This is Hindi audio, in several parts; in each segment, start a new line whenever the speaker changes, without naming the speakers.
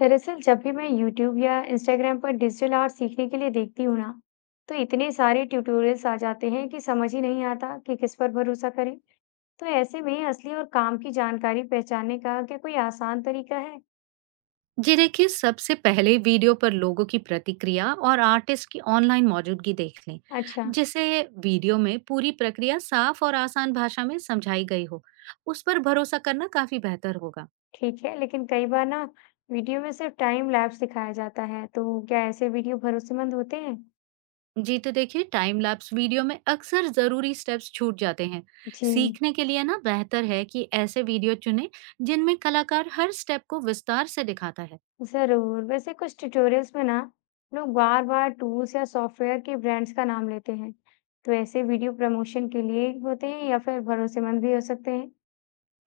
दरअसल जब भी मैं YouTube या Instagram पर डिजिटल आर्ट सीखने के लिए देखती हूँ ना, तो इतने सारे ट्यूटोरियल्स आ जाते हैं कि समझ ही नहीं आता कि किस पर भरोसा करें। तो ऐसे में असली और काम की जानकारी पहचानने का क्या कोई आसान तरीका है?
जी देखिए, सबसे पहले वीडियो पर लोगों की प्रतिक्रिया और आर्टिस्ट की ऑनलाइन मौजूदगी देख लें।
अच्छा।
जिसे वीडियो में पूरी प्रक्रिया साफ और आसान भाषा में समझाई गई हो, उस पर भरोसा करना काफी बेहतर होगा।
ठीक है, लेकिन कई बार ना वीडियो में सिर्फ टाइम लैप्स दिखाया जाता है, तो क्या ऐसे वीडियो भरोसेमंद होते हैं?
जी, तो देखिए, टाइम लैप्स वीडियो में अक्सर जरूरी स्टेप्स छूट जाते हैं।
जी।
सीखने के लिए ना बेहतर है कि ऐसे वीडियो चुने जिनमें कलाकार हर स्टेप को विस्तार से दिखाता है।
जरूर, वैसे कुछ ट्यूटोरियल्स में ना लोग बार बार टूल्स या सॉफ्टवेयर के ब्रांड्स का नाम लेते हैं, तो ऐसे वीडियो प्रमोशन के लिए होते हैं या फिर भरोसेमंद भी हो सकते हैं?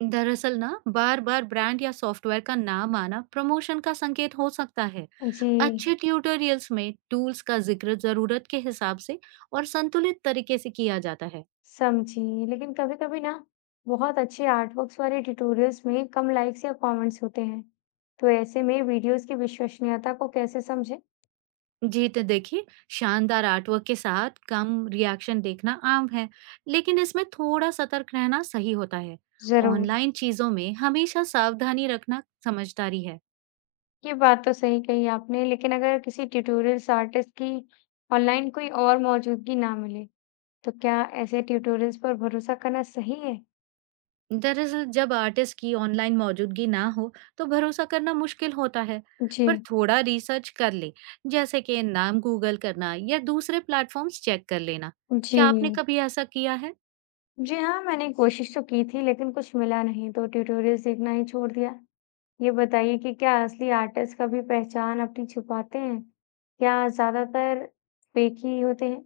दरअसल ना, बार बार ब्रांड या सॉफ्टवेयर का नाम आना प्रमोशन का संकेत हो सकता है।
जी।
अच्छे ट्यूटोरियल्स में टूल्स का जिक्र जरूरत के हिसाब से और संतुलित तरीके से किया जाता है।
समझी, लेकिन कभी कभी ना बहुत अच्छे आर्टवर्क्स वाले ट्यूटोरियल्स में कम लाइक्स या कमेंट्स होते हैं, तो ऐसे में वीडियोस की विश्वसनीयता को कैसे समझे?
जी, तो देखिए, शानदार आर्टवर्क के साथ कम रिएक्शन देखना आम है, लेकिन इसमें थोड़ा सतर्क रहना सही होता है।
जरूर।
ऑनलाइन चीजों में हमेशा सावधानी रखना समझदारी है।
ये बात तो सही कही आपने, लेकिन अगर किसी ट्यूटोरियल्स आर्टिस्ट की ऑनलाइन कोई और मौजूदगी ना मिले, तो क्या ऐसे ट्यूटोरियल्स पर भरोसा करना सही है?
दरअसल, जब आर्टिस्ट की ऑनलाइन मौजूदगी ना हो, तो भरोसा करना मुश्किल होता है। पर
जी।
थोड़ा रिसर्च कर ले, जैसे कि नाम गूगल करना या दूसरे प्लेटफॉर्म्स चेक कर लेना।
जी।
क्या आपने कभी ऐसा किया है?
जी हाँ, मैंने कोशिश तो की थी लेकिन कुछ मिला नहीं, तो ट्यूटोरियल्स देखना ही छोड़ दिया। ये बताइए कि क्या असली आर्टिस्ट कभी पहचान अपनी छुपाते हैं? क्या ज़्यादातर फेक ही होते हैं?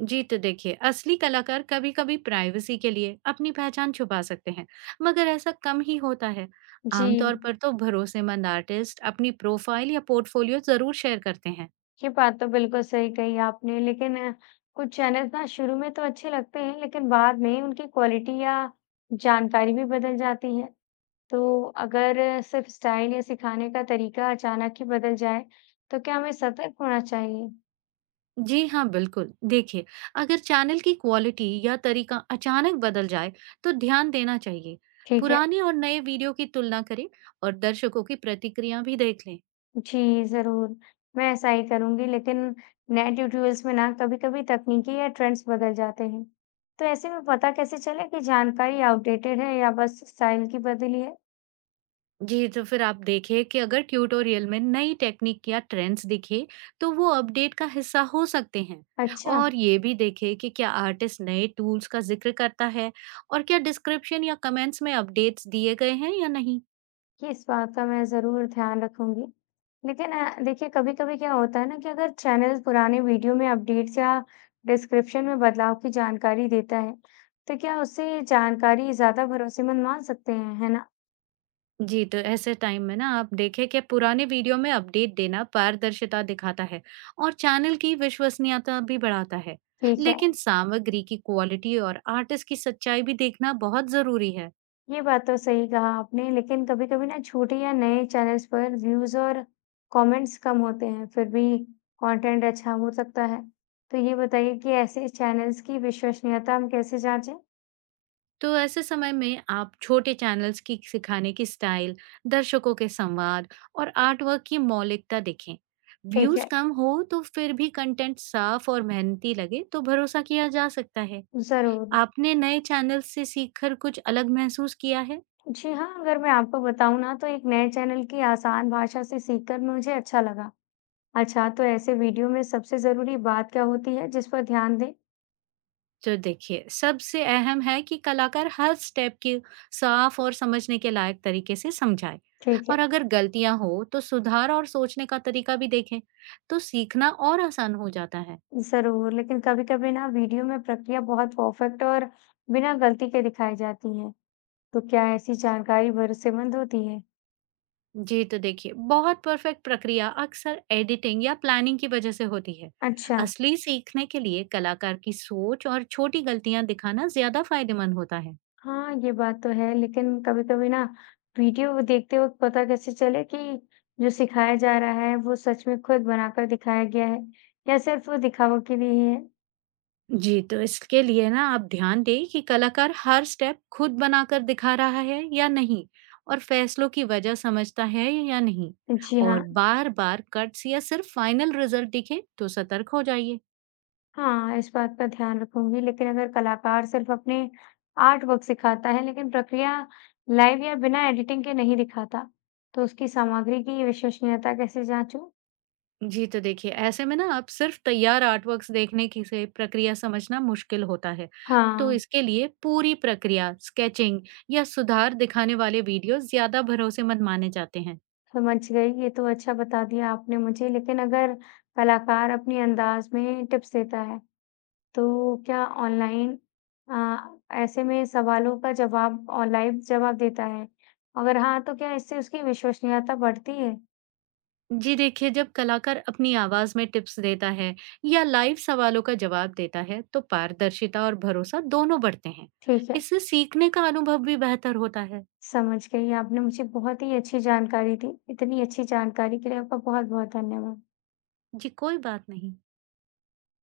जी, तो देखिए, असली कलाकार कभी कभी प्राइवेसी के लिए अपनी पहचान छुपा सकते हैं, मगर ऐसा कम ही होता है।
जी।
आमतौर पर तो भरोसेमंद आर्टिस्ट अपनी प्रोफाइल या पोर्टफोलियो जरूर शेयर करते हैं।
ये बात तो बिल्कुल सही कही आपने, लेकिन कुछ चैनल्स ना शुरू में तो अच्छे लगते हैं लेकिन बाद में उनकी क्वालिटी या जानकारी भी बदल जाती है। तो अगर सिर्फ स्टाइल या सिखाने का तरीका अचानक ही बदल जाए, तो क्या हमें सतर्क होना चाहिए?
जी हाँ, बिल्कुल। देखिए, अगर चैनल की क्वालिटी या तरीका अचानक बदल जाए, तो ध्यान देना चाहिए।
ठीक है।
पुराने और नए वीडियो की तुलना करें और दर्शकों की प्रतिक्रिया भी देख लें।
जी ज़रूर, मैं ऐसा ही करूँगी, लेकिन नए ट्यूटोरियल्स में ना कभी-कभी तकनीकी या ट्रेंड्स बदल जाते हैं। तो ऐसे में पता कैसे चले कि जानकारी आउटडेटेड है या बस स्टाइल की बदली है?
जी, तो फिर आप देखिए कि अगर ट्यूटोरियल में नई टेक्निक या ट्रेंड्स दिखे, तो वो अपडेट का हिस्सा हो सकते हैं।
अच्छा।
और ये भी देखें कि क्या आर्टिस्ट नए टूल्स का जिक्र करता है और क्या डिस्क्रिप्शन या कमेंट्स में अपडेट्स दिए गए हैं या नहीं।
देखिए, इस बात का मैं ज़रूर ध्यान रखूँगी। लेकिन देखिए कभी-कभी क्या होता है ना कि अगर चैनल पुराने वीडियो में अपडेट्स या डिस्क्रिप्शन में बदलाव की जानकारी देता है, तो क्या उससे जानकारी ज़्यादा भरोसेमंद मान सकते हैं, है ना?
जी, तो ऐसे टाइम में ना आप देखें कि पुराने वीडियो में अपडेट देना पारदर्शिता दिखाता है और चैनल की विश्वसनीयता भी बढ़ाता है।
ठीक है।
लेकिन सामग्री की क्वालिटी और आर्टिस्ट की सच्चाई भी देखना बहुत जरूरी है।
ये बात तो सही कहा आपने, लेकिन कभी-कभी ना छोटे या नए चैनल्स पर व्यूज़ और कमेंट्स कम होते हैं, फिर भी कंटेंट अच्छा हो सकता है। तो ये बताइए कि ऐसे चैनल्स की विश्वसनीयता हम कैसे जाँचें?
तो ऐसे समय में आप छोटे चैनल्स की सिखाने की स्टाइल, दर्शकों के संवाद और आर्टवर्क की मौलिकता देखें।
ठीक
व्यूज
है।
कम हो तो फिर भी कंटेंट साफ और मेहनती लगे तो भरोसा किया जा सकता है।
ज़रूर।
आपने नए चैनल से सीखकर कुछ अलग महसूस किया है?
जी हाँ, अगर मैं आपको बताऊँ ना तो एक नए चैनल की आसान भाषा से सीखकर मुझे अच्छा लगा। अच्छा, तो ऐसे वीडियो में सबसे ज़रूरी बात क्या होती है जिस पर ध्यान दें?
तो देखिए, सबसे अहम है कि कलाकार हर स्टेप की साफ और समझने के लायक तरीके से समझाए।
ठीक है।
और अगर गलतियां हो तो सुधार और सोचने का तरीका भी देखें, तो सीखना और आसान हो जाता है।
ज़रूर, लेकिन कभी-कभी ना वीडियो में प्रक्रिया बहुत परफेक्ट और बिना गलती के दिखाई जाती है। तो क्या ऐसी जानकारी भरोसेमंद होती है?
जी, तो देखिए, बहुत परफेक्ट प्रक्रिया अक्सर एडिटिंग या प्लानिंग की वजह से होती है।
अच्छा।
असली सीखने के लिए कलाकार की सोच और छोटी गलतियां दिखाना ज्यादा फायदेमंद होता है।
हाँ, ये बात तो है, लेकिन कभी-कभी ना वीडियो देखते वक्त पता कैसे चले कि जो सिखाया जा रहा है वो सच में खुद बनाकर दिखाया गया है या सिर्फ वो दिखावा के लिए ही है?
जी, तो इसके लिए ना आप ध्यान दें कि कलाकार हर स्टेप खुद बनाकर दिखा रहा है या नहीं, और फैसलों की वजह समझता है या नहीं।
जी
और
हाँ।
बार-बार कट्स या सिर्फ फाइनल रिजल्ट दिखे तो सतर्क हो जाइए।
हाँ, इस बात का ध्यान रखूँगी, लेकिन अगर कलाकार सिर्फ़ अपने आर्टवर्क सिखाता है लेकिन प्रक्रिया लाइव या बिना एडिटिंग के नहीं दिखाता, तो उसकी सामग्री की विश्वसनीयता कैसे जाँचूँ?
जी, तो देखिए, ऐसे में ना आप सिर्फ तैयार आर्टवर्क्स देखने की से प्रक्रिया समझना मुश्किल होता है। तो
हाँ।
इसके लिए पूरी प्रक्रिया, स्केचिंग या सुधार दिखाने वाले वीडियो ज़्यादा भरोसेमंद माने जाते हैं।
समझ गई, ये तो अच्छा बता दिया आपने मुझे, लेकिन अगर कलाकार अपने अंदाज़ में टिप्स देता है, तो क्या ऑनलाइन ऐसे में सवालों का जवाब और लाइव जवाब देता है? अगर हाँ, तो क्या इससे उसकी विश्वसनीयता बढ़ती है?
जी देखिए, जब कलाकार अपनी आवाज़ में टिप्स देता है या लाइव सवालों का जवाब देता है, तो पारदर्शिता और भरोसा दोनों बढ़ते हैं।
ठीक है।
इससे सीखने का अनुभव भी बेहतर होता है।
समझ गई, आपने मुझे बहुत ही अच्छी जानकारी दी। इतनी अच्छी जानकारी के लिए आपका बहुत-बहुत धन्यवाद।
जी, कोई बात नहीं।